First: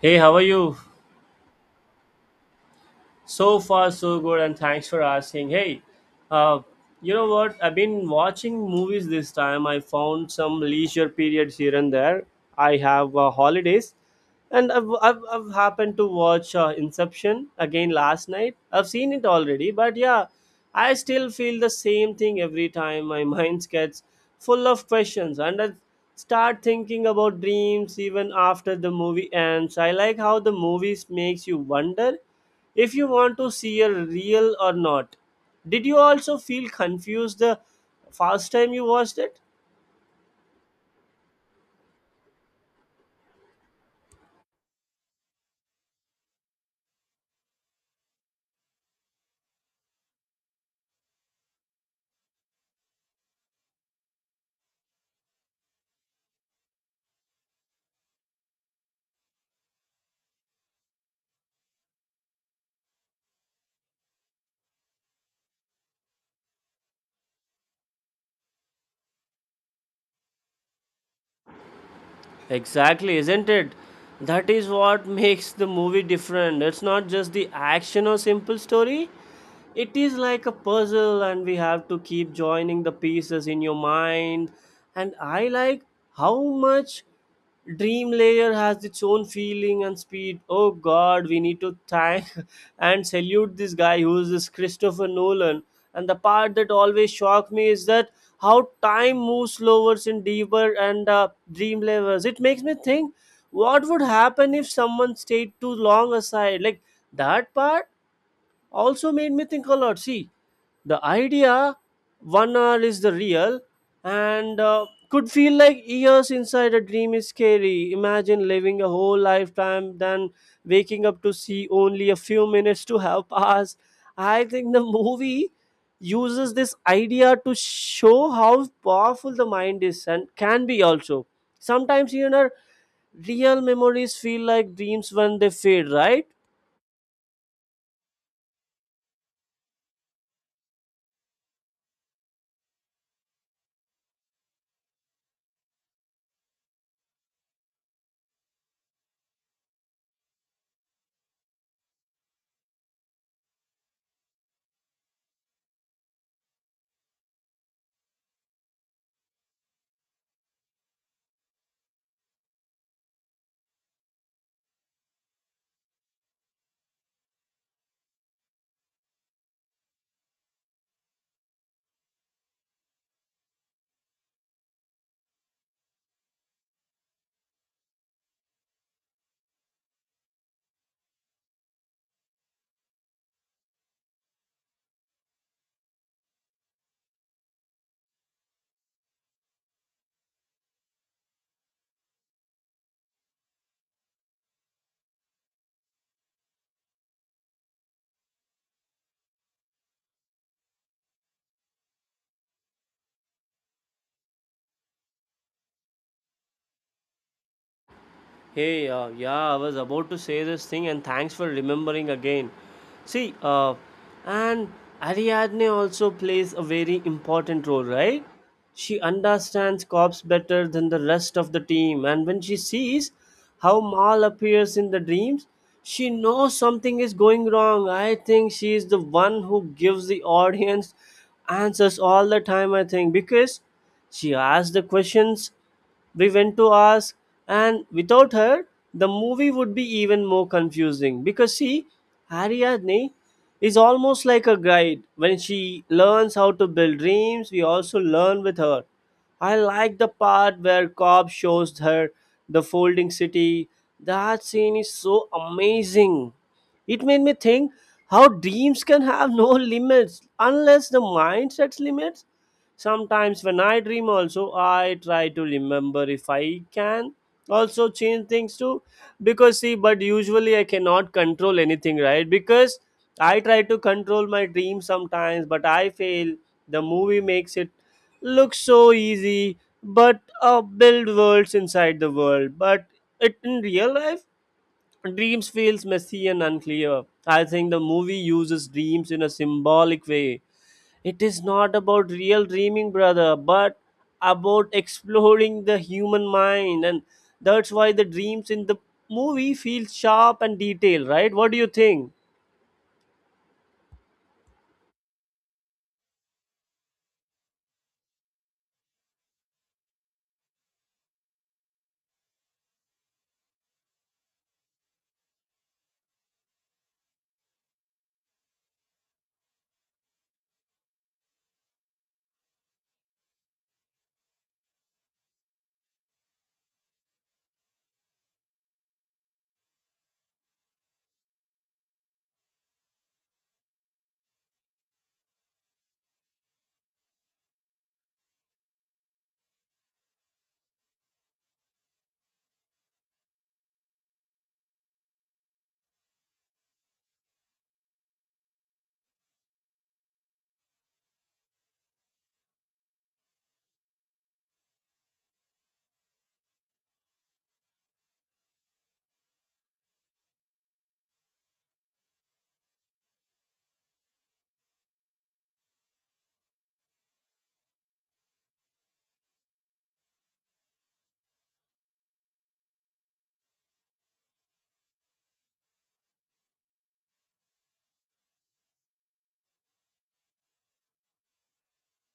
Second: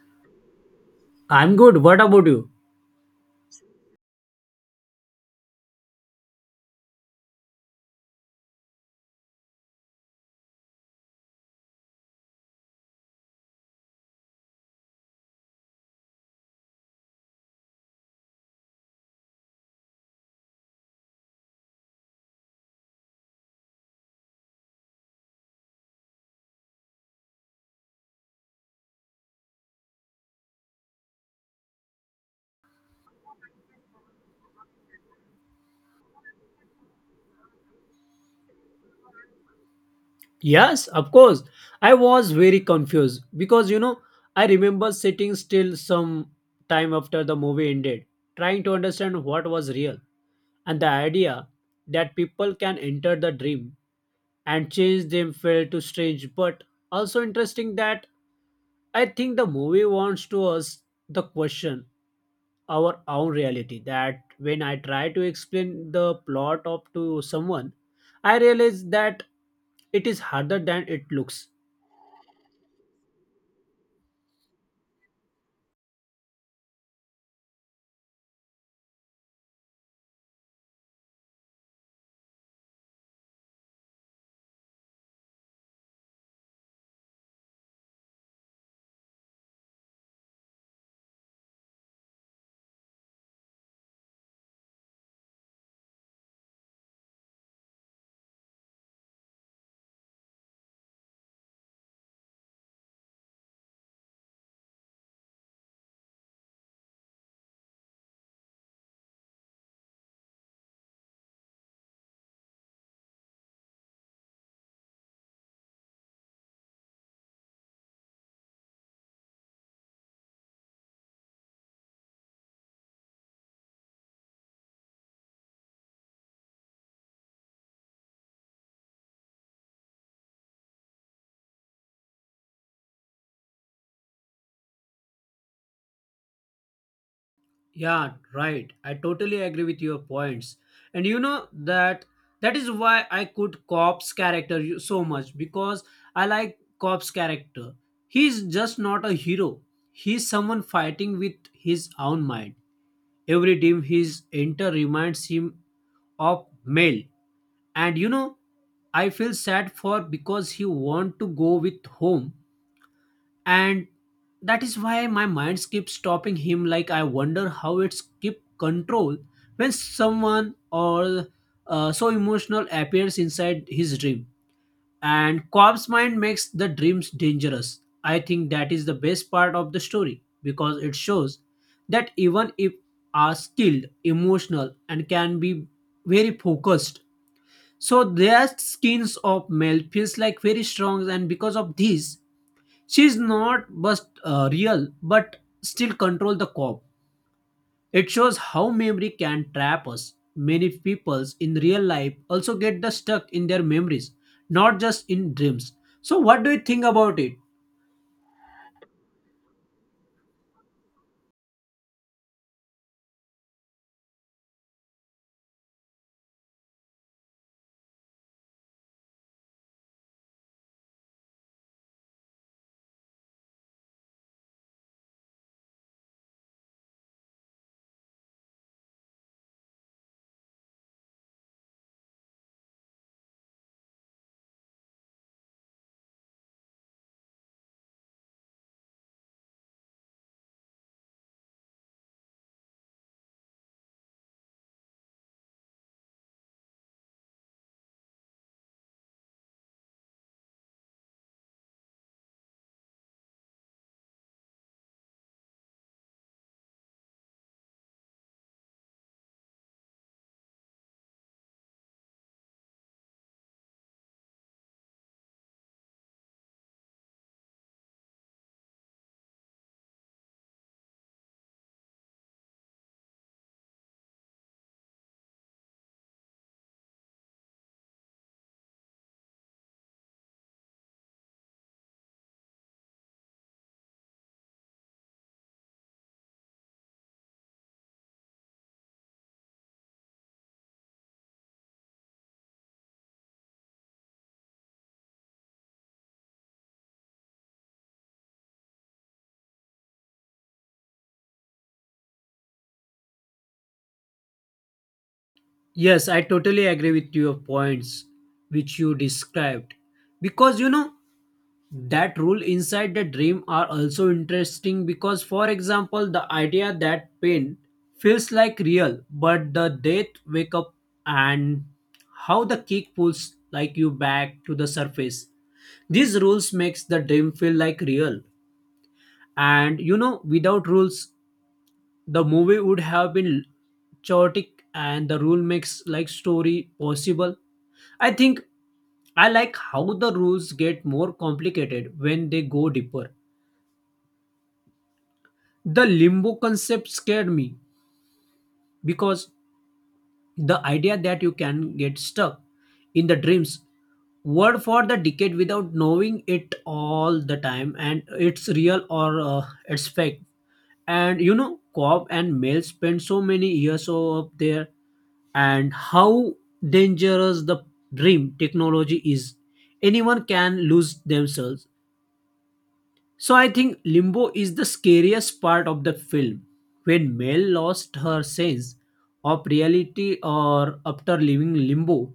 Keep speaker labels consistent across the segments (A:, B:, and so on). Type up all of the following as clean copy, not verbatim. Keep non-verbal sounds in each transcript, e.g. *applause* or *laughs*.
A: Hey, how are you?
B: I'm good. What about you?
A: So far, so good, and thanks for asking. Hey, uh, you know what? I've been watching movies this time. I found some leisure periods here and there. I have holidays, and I've happened to watch Inception again last night. I've seen it already, but yeah, I still feel the same thing every time. My *laughs* mind gets full of questions, and I start thinking about dreams even after the movie ends. I like how the movies makes you wonder if you want to see a real or not. Did you also feel confused the first time you watched it?
B: Yes, of course. I was very confused because you know, I remember sitting still some time after the movie ended, trying to understand what was real, and the idea that people can enter the dream and changed them felt too strange but also interesting. That I think the movie wants to us the question our own reality. That When I try to explain the plot of to someone, I realize that it is harder than it looks.
A: Exactly, isn't it? That is what makes the movie different. It's not just the action or simple story. It is like a puzzle and we have to keep joining the pieces in your mind. And I like how much Dream Layer has its own feeling and speed. Oh God, we need to thank *laughs* and salute this guy who is this Christopher Nolan. And the part that always shocked me is that how time moves slower in deeper and dream layers. It makes me think, what would happen if someone stayed too long aside? Like that part also made me think a lot. See, the idea 1 hour is the real and could feel like years inside a dream is scary. Imagine living a whole lifetime then waking up to see only a few minutes to have passed. I think the movie uses this idea to show how powerful the mind is and can be also. Sometimes, you know, real memories feel like dreams when they fade, right?
B: Yeah, right. I totally agree with your points. And you know that is why I could Cop's character so much because I like Cop's character. He's just not a hero. He's someone fighting with his own mind. Every team his enter reminds him of Mel. And you know, I feel sad for because he want to go with home, and that is why my mind keeps stopping him. Like I wonder how it's keep control when someone or so emotional appears inside his dream and Cobb's mind makes the dreams dangerous. I think that is the best part of the story because it shows that even if are skilled emotional and can be very focused, so their skins of male feels like very strong, and because of this she's not just real, but still control the cop. It shows how memory can trap us. Many peoples in real life also get the stuck in their memories, not just in dreams. So, what do you think about it?
A: Hey, yeah, I was about to say this thing, and thanks for remembering again. See, and Ariadne also plays a very important role, right? She understands cops better than the rest of the team, and when she sees how Mal appears in the dreams, she knows something is going wrong. I think she is the one who gives the audience answers all the time, I think, because she asked the questions we went to ask, and without her, the movie would be even more confusing because see, Ariadne is almost like a guide. When she learns how to build dreams, we also learn with her. I like the part where Cobb shows her the folding city. That scene is so amazing. It made me think how dreams can have no limits unless the mind sets limits. Sometimes when I dream also I try to remember if I can also change things too, because see, but usually I cannot control anything, right? Because I try to control my dream sometimes but I fail. The movie makes it look so easy, but build worlds inside the world, but it in real life dreams feels messy and unclear. I think the movie uses dreams in a symbolic way. It is not about real dreaming, brother, but about exploring the human mind. And that's why the dreams in the movie feel sharp and detailed, right? What do you think?
B: Yes, I totally agree with your points which you described, because you know that rule inside the dream are also interesting because for example the idea that pain feels like real but the death wake up, and how the kick pulls like you back to the surface. These rules makes the dream feel like real. And you know, without rules the movie would have been chaotic, and the rule makes like story possible. I think I like how the rules get more complicated when they go deeper. The limbo concept scared me because the idea that you can get stuck in the dreams word for the decade without knowing it all the time and it's real or it's fake. And you know, Cobb and Mel spent so many years up there, and how dangerous the dream technology is. Anyone can lose themselves. So I think Limbo is the scariest part of the film when Mel lost her sense of reality or after leaving Limbo.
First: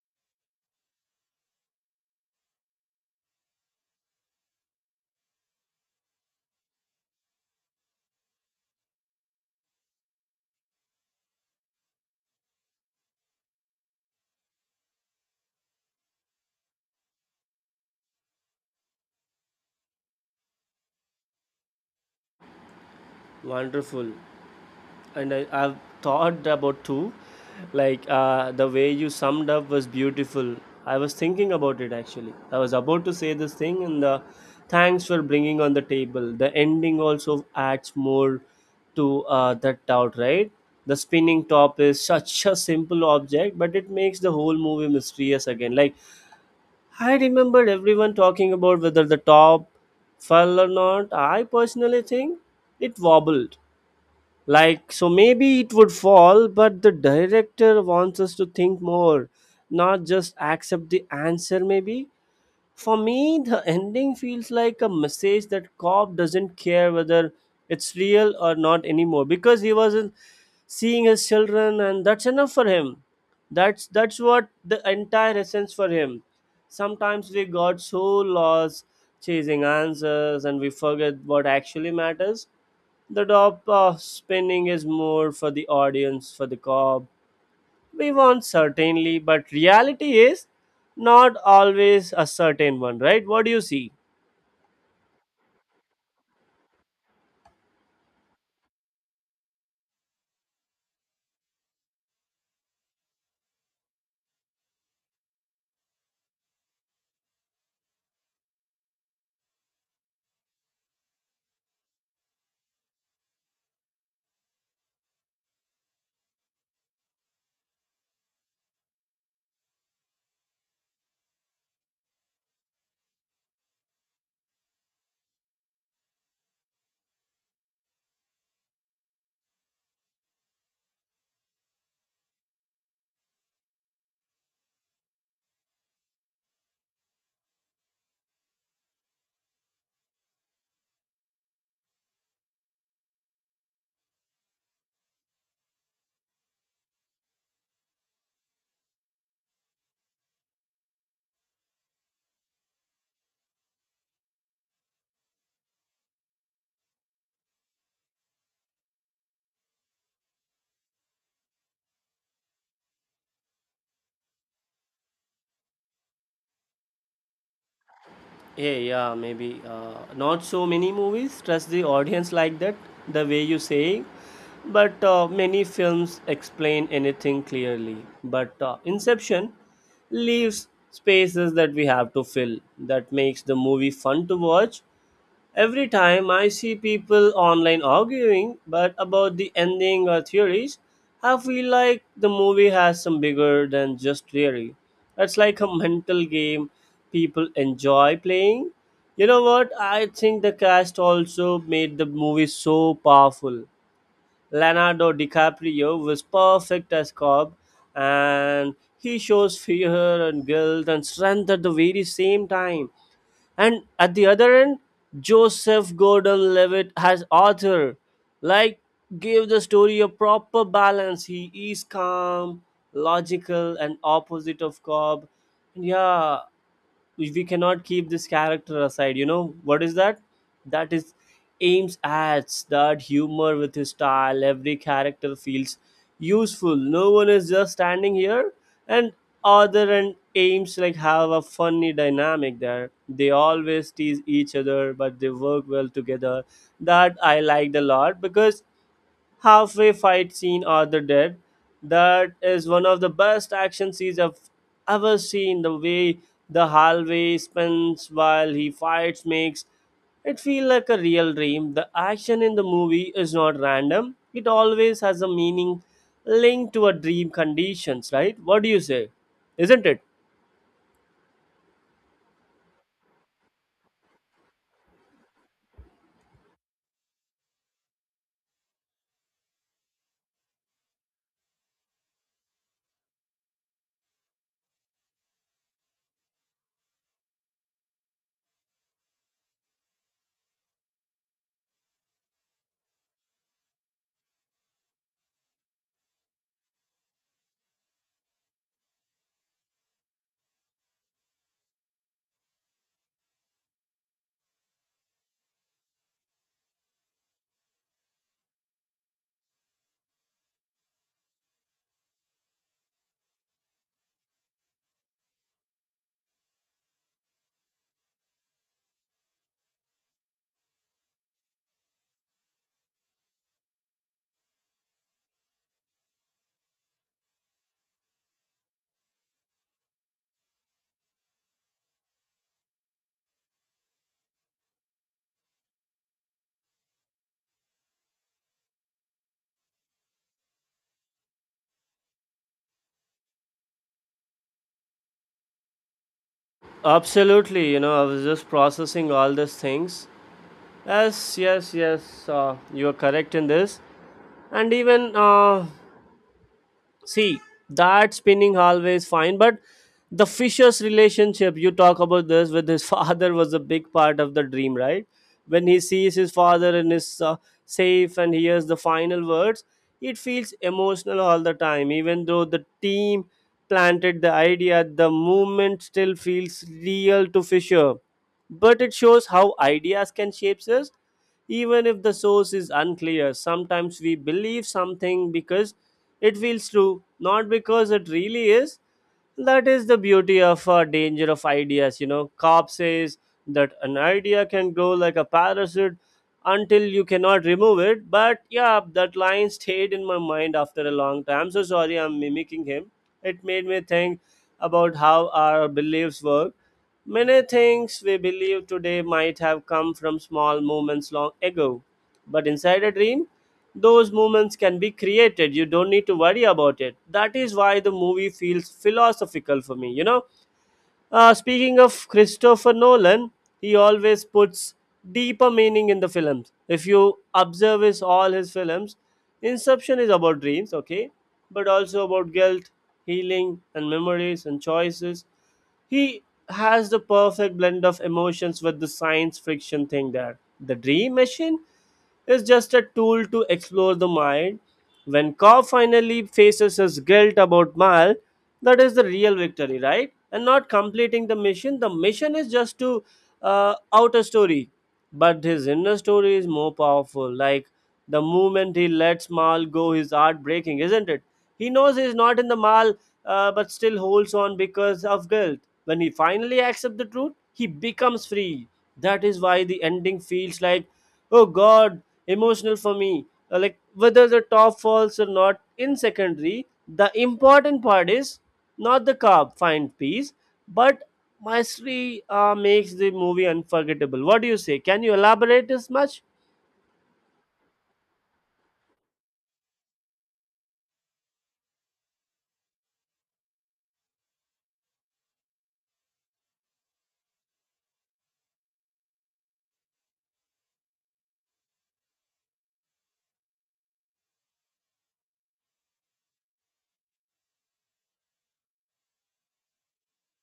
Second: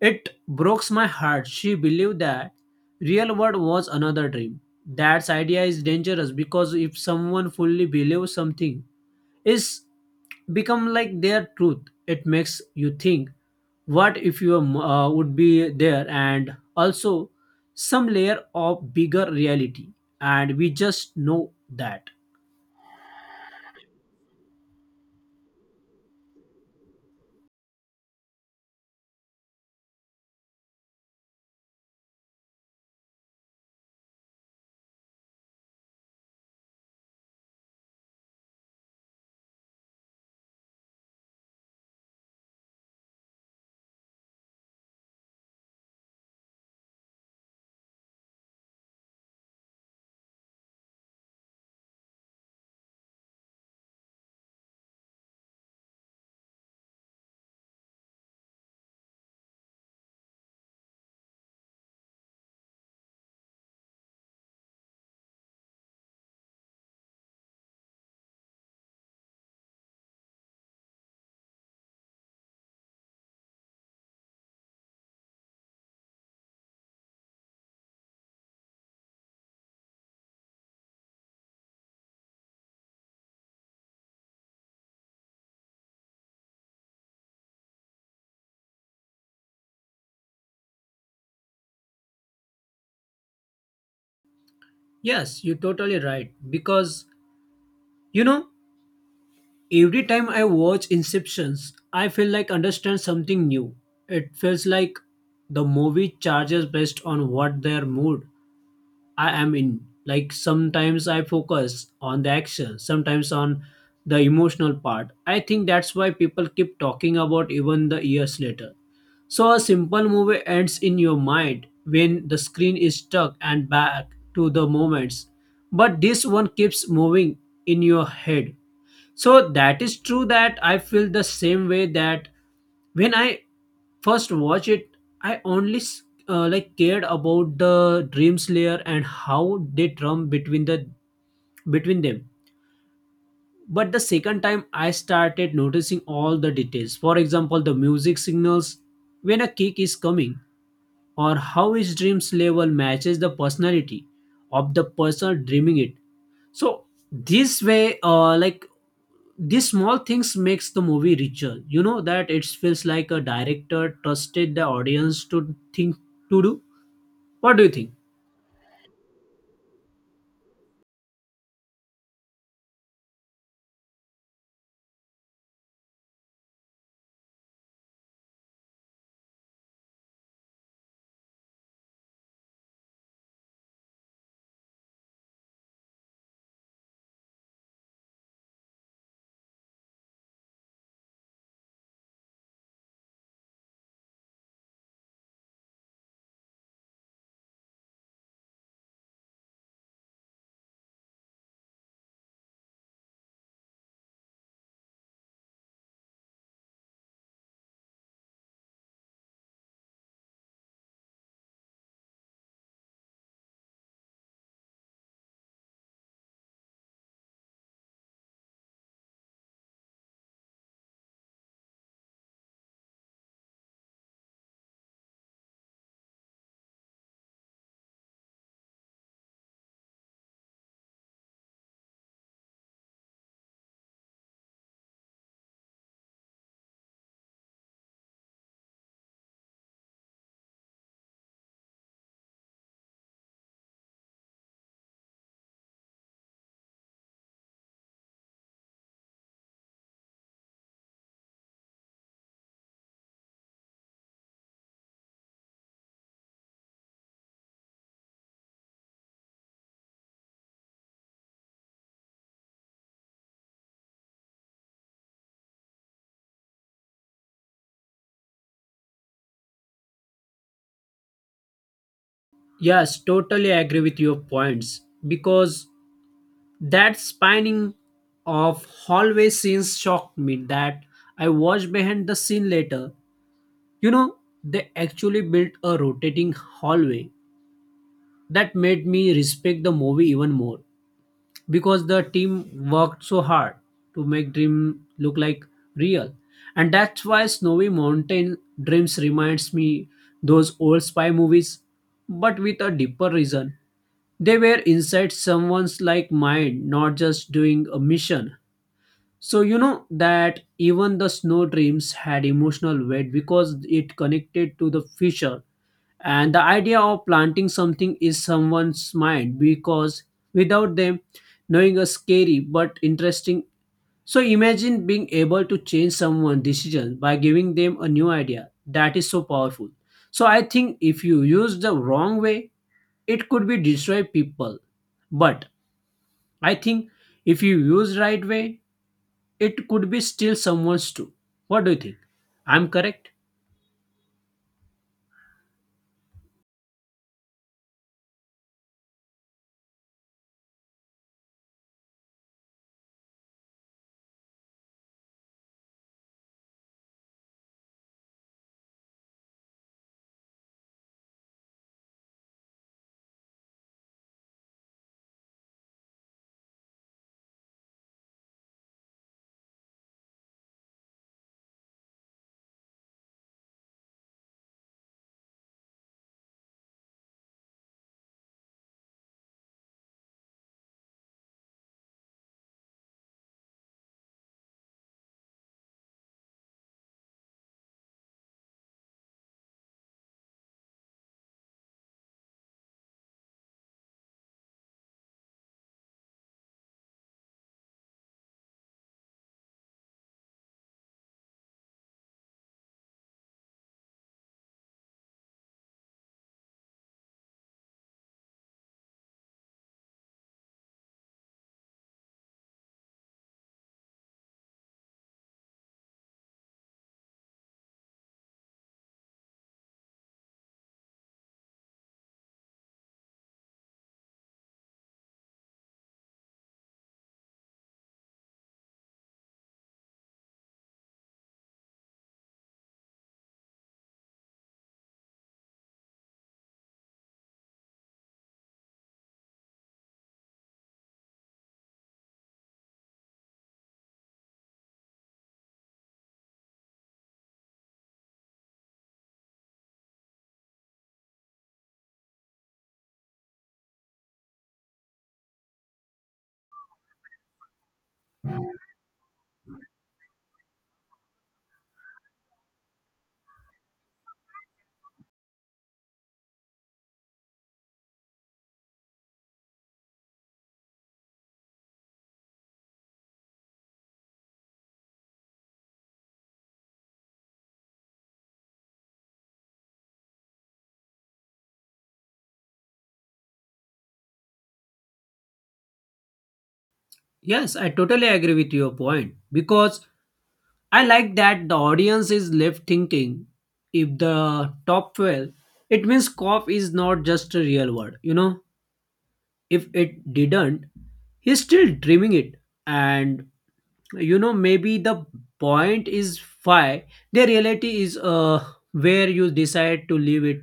B: It broke my heart. She believed that real world was another dream. That idea is dangerous because if someone fully believes something, is become like their truth. It makes you think, what if you would be there, and also some layer of bigger reality, and we just know that.
A: Wonderful. And I've thought about two. Like the way you summed up was beautiful. I was thinking about it actually. I was about to say this thing, and the thanks for bringing on the table. The ending also adds more to that doubt, right? The spinning top is such a simple object, but it makes the whole movie mysterious again. Like I remembered everyone talking about whether the top fell or not. I personally think it wobbled, like, so maybe it would fall, but the director wants us to think more, not just accept the answer, maybe. For me, the ending feels like a message that cop doesn't care whether it's real or not anymore because he wasn't seeing his children, and that's enough for him. That's what the entire essence for him. Sometimes we got so lost chasing answers and we forget what actually matters. The top spinning is more for the audience, for the cob. We want certainly, but reality is not always a certain one, right? What do you see?
B: Yes, you're totally right because you know every time I watch Inceptions, I feel like understand something new. It feels like the movie charges based on what their mood I am in. Like sometimes I focus on the action, sometimes on the emotional part. I think that's why people keep talking about even the years later. So a simple movie ends in your mind when the screen is stuck and back to the moments. But this one keeps moving in your head. So that is true that I feel the same way that when I first watch it i only s- like cared about the dream slayer and how they drum between the between them. But the second time I started noticing all the details, for example the music signals when a kick is coming, or how his dreams level matches the personality of the person dreaming it. So this way, like, these small things makes the movie richer. You know that it feels like a director trusted the audience to think, to do. What do you think?
A: Yeah, yeah, maybe not so many movies trust the audience like that, the way you say. But many films explain anything clearly. But Inception leaves spaces that we have to fill. That makes the movie fun to watch. Every time I see people online arguing but about the ending or theories, I feel like the movie has some bigger than just theory. It's like a mental game people enjoy playing. You know what? I think the cast also made the movie so powerful. Leonardo DiCaprio was perfect as Cobb, and he shows fear and guilt and strength at the very same time, and at the other end, Joseph Gordon Levitt has author. Like, give the story a proper balance. He is calm, logical, and opposite of Cobb. Yeah, we cannot keep this character aside, you know. What is that? That is ames adds that humor with his style. Every character feels useful, no one is just standing here. And other, and ames like have a funny dynamic there. They always tease each other but they work well together. That I liked a lot because halfway fight scene or the dead, that is one of the best action scenes I've ever seen. The way the hallway spins while he fights makes it feel like a real dream. The action in the movie is not random, it always has a meaning linked to a dream conditions, right? What do you say? Isn't it?
B: Yes, totally agree with your points because that spinning of hallway scenes shocked me that I watched behind the scene later. You know, they actually built a rotating hallway that made me respect the movie even more, because the team worked so hard to make dream look like real. And that's why snowy mountain dreams reminds me those old spy movies, but with a deeper reason. They were inside someone's like mind, not just doing a mission. So you know that even the snow dreams had emotional weight because it connected to the future. And the idea of planting something is someone's mind because without them knowing a scary but interesting. So imagine being able to change someone's decision by giving them a new idea. That is so powerful. So I think if you use the wrong way, it could be destroy people. But I think if you use right way, it could be still someone's too. What do you think? I'm correct?
A: Absolutely. You know, I was just processing all these things. Yes, yes, yes, you are correct in this. And even see, that spinning hallway is fine, but the fisher's relationship you talk about this with his *laughs* father was a big part of the dream, right? When he sees his father in his safe and hears the final words, it feels emotional all the time. Even though the team planted the idea, the movement still feels real to fisher, but it shows how ideas can shape us even if the source is unclear. Sometimes we believe something because it feels true, not because it really is. That is the beauty of danger of ideas. You know, Cobb says that an idea can grow like a parasite until you cannot remove it. But yeah, that line stayed in my mind after a long time. I'm so sorry I'm mimicking him. It made me think about how our beliefs work. Many things we believe today might have come from small moments long ago, but inside a dream, those moments can be created. You don't need to worry about it. That is why the movie feels philosophical for me, you know. Speaking of christopher nolan, he always puts deeper meaning in the films. If you observe his all his films, inception is about dreams, okay, but also about guilt, healing and memories and choices. He has the perfect blend of emotions with the science fiction thing. There the dream machine is just a tool to explore the mind. When Cobb finally faces his guilt about Mal, that is the real victory, right? And not completing the mission. The mission is just to outer story, but his inner story is more powerful. Like the moment he lets Mal go, his heart breaking, isn't it? He knows he's not in the Mal, but still holds on because of guilt. When he finally accepts the truth, he becomes free. That is why the ending feels like, oh God, emotional for me. Like whether the top falls or not in secondary, the important part is not the carb find piece, but mastery makes the movie unforgettable. What do you say? Can you elaborate as much?
B: Yes, I totally agree with your point because I like that the audience is left thinking if the top 12. It means Koff is not just a real word. You know, if it didn't, he's still dreaming it. And you know, maybe the point is why the reality is where you decide to leave it.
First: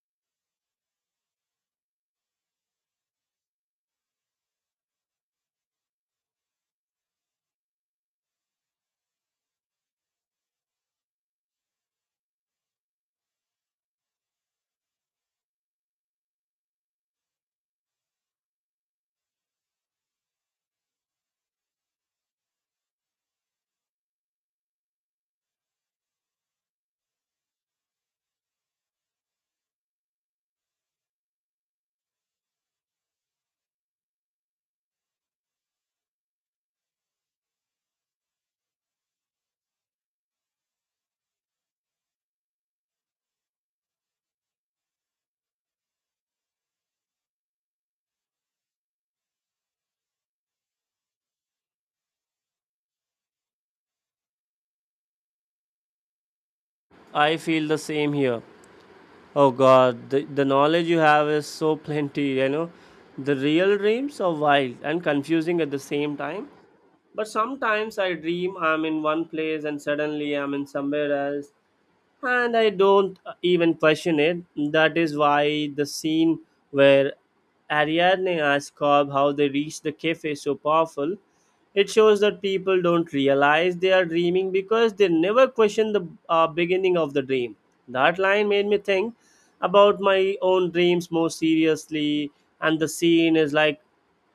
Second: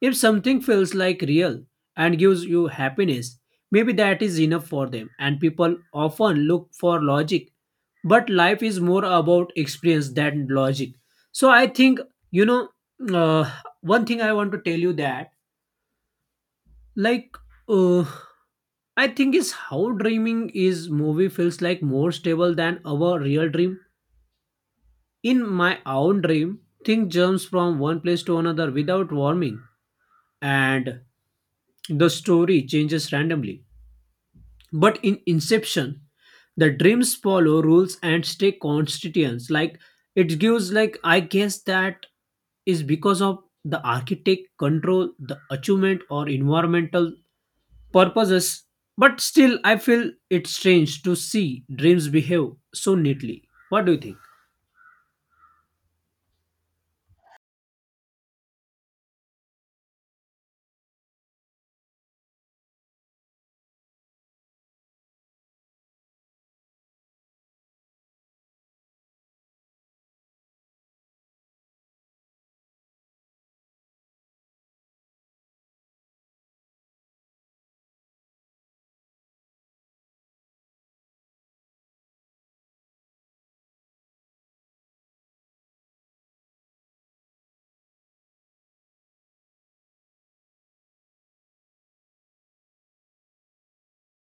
B: If something feels like real and gives you happiness, maybe that is enough for them. And people often look for logic, but life is more about experience than logic. So I think, you know, uh, one thing I want to tell you that, like, uh, I think is how dreaming is movie feels like more stable than our real dream. In my own dream, things jumps from one place to another without warming, and the story changes randomly. But in Inception, the dreams follow rules and stay constituents. Like it gives like I guess that is because of the architect control the achievement or environmental purposes. But still I feel it's strange to see dreams behave so neatly. What do you think?
A: I feel the same here. Oh God, the knowledge you have is so plenty, you know. The real dreams are wild and confusing at the same time. But sometimes I dream I'm in one place and suddenly I'm in somewhere else, and I don't even question it. That is why the scene where Ariadne asks Cobb how they reached the cafe is so powerful. It shows that people don't realize they are dreaming because they never question the beginning of the dream. That line made me think about my own dreams more seriously, and the scene is like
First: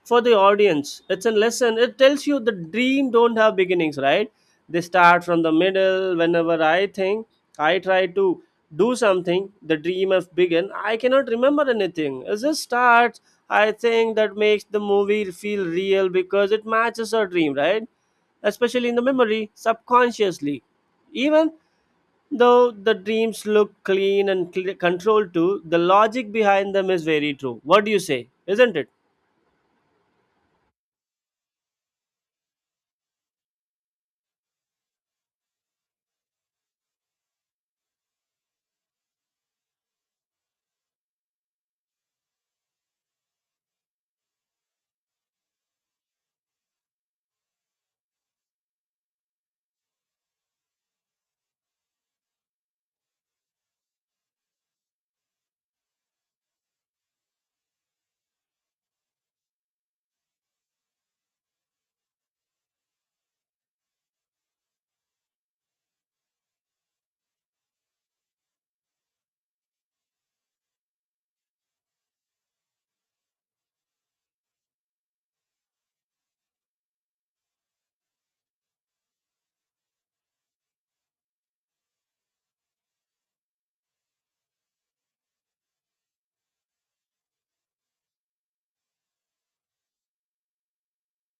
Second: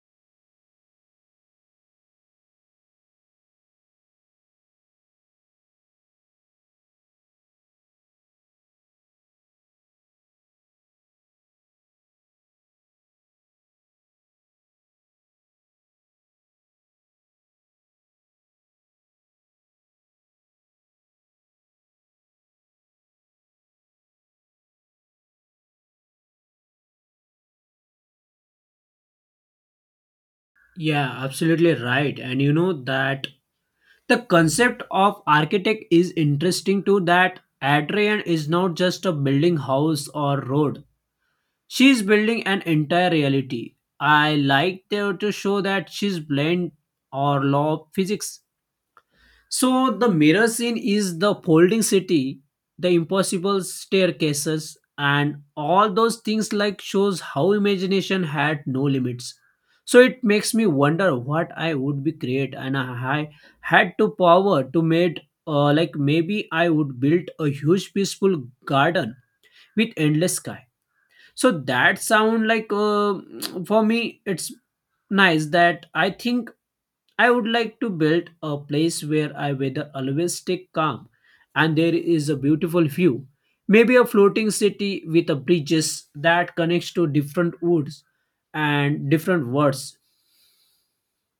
A: for the audience it's a lesson. It tells you the dream don't have beginnings, right? They start from the middle. Whenever I think I try to do something the dream has begun, I cannot remember anything, it just starts. I think that makes the movie feel real because it matches our dream, right? Especially in the memory subconsciously, even though the dreams look clean and controlled too, the logic behind them is very true. What do you say? Isn't it?
B: Yeah, absolutely right. And you know that the concept of architect is interesting too, that adrian is not just a building house or road, she is building an entire reality. I like there to show that she's blend or law of physics. So the mirror scene is the folding city, the impossible staircases, and all those things like shows how imagination had no limits. So it makes me wonder what I would be create, and I had to power to made, like, maybe I would build a huge peaceful garden with endless sky. So that sound like *tsk* for me it's nice. That I think I would like to build a place where I weather always stay calm and there is a beautiful view, maybe a floating city with a bridges that connects to different woods and different words.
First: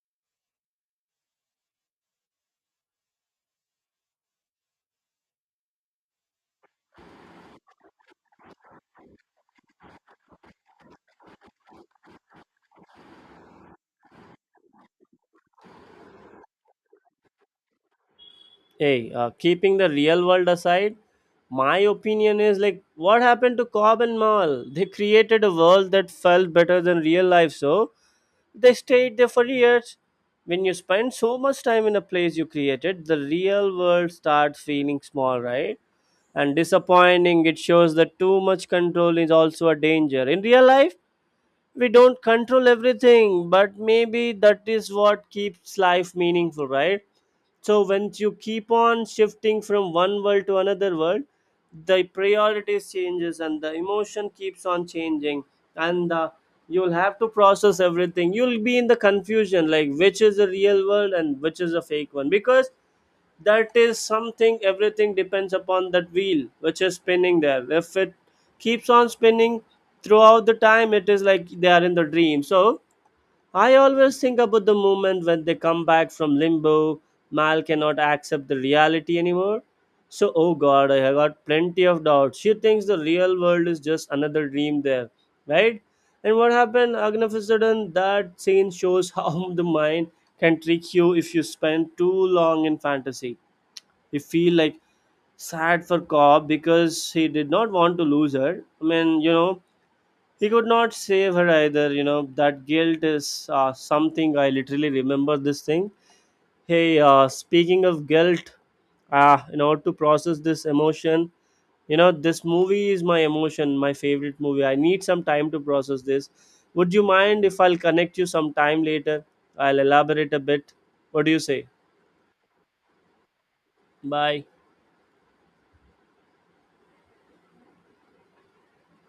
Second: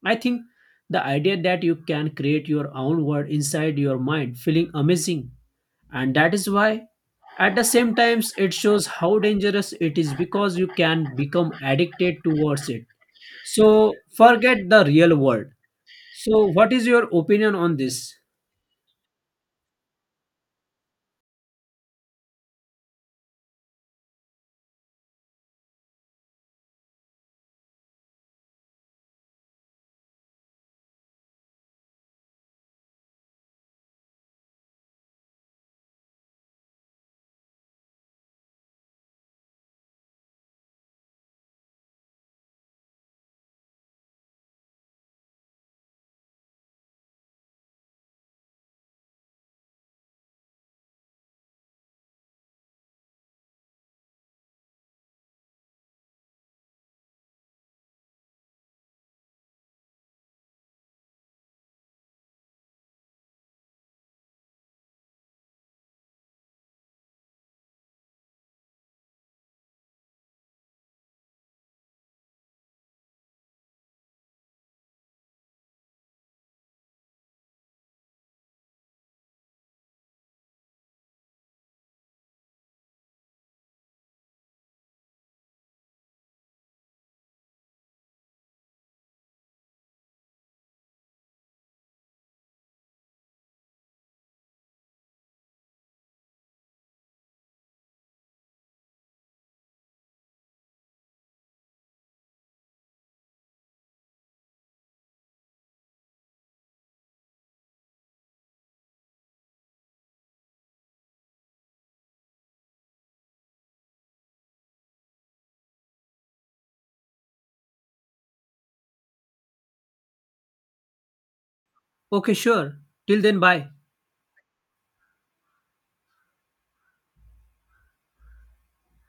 B: I think the idea that you can create your own world inside your mind feeling amazing, and that is why at the same times it shows how dangerous it is because you can become addicted towards it, so forget the real world. So what is your opinion on this?
A: Hey, keeping the real world aside, my opinion is like, what happened to Cobb and Mall? They created a world that felt better than real life, so they stayed there for years. When you spend so much time in a place you created, the real world starts feeling small, right? And disappointing. It shows that too much control is also a danger. In real life, we don't control everything, but maybe that is what keeps life meaningful, right? So when you keep on shifting from one world to another world, the priorities changes and the emotion keeps on changing, and you'll have to process everything. You'll be in the confusion, like which is the real world and which is a fake one, because that is something everything depends upon that wheel which is spinning there. If it keeps on spinning throughout the time, it is like they are in the dream. So I always think about the moment when they come back from limbo. Mal cannot accept the reality anymore. So oh God, I have got plenty of doubts. She thinks the real world is just another dream there, right? And what happened agnafisadon. That scene shows how *laughs* the mind can trick you if you spend too long in fantasy. You feel like sad for cobb because he did not want to lose her, I mean, you know, he could not save her either, you know. That guilt is something I literally remember this thing. Hey, speaking of guilt, in order to process this emotion, you know, this movie is my emotion, my favorite movie. I need some time to process this. Would you mind if I'll connect you sometime later? I'll elaborate a bit. What do you say?
B: Okay, sure. Till then, bye.
A: Bye.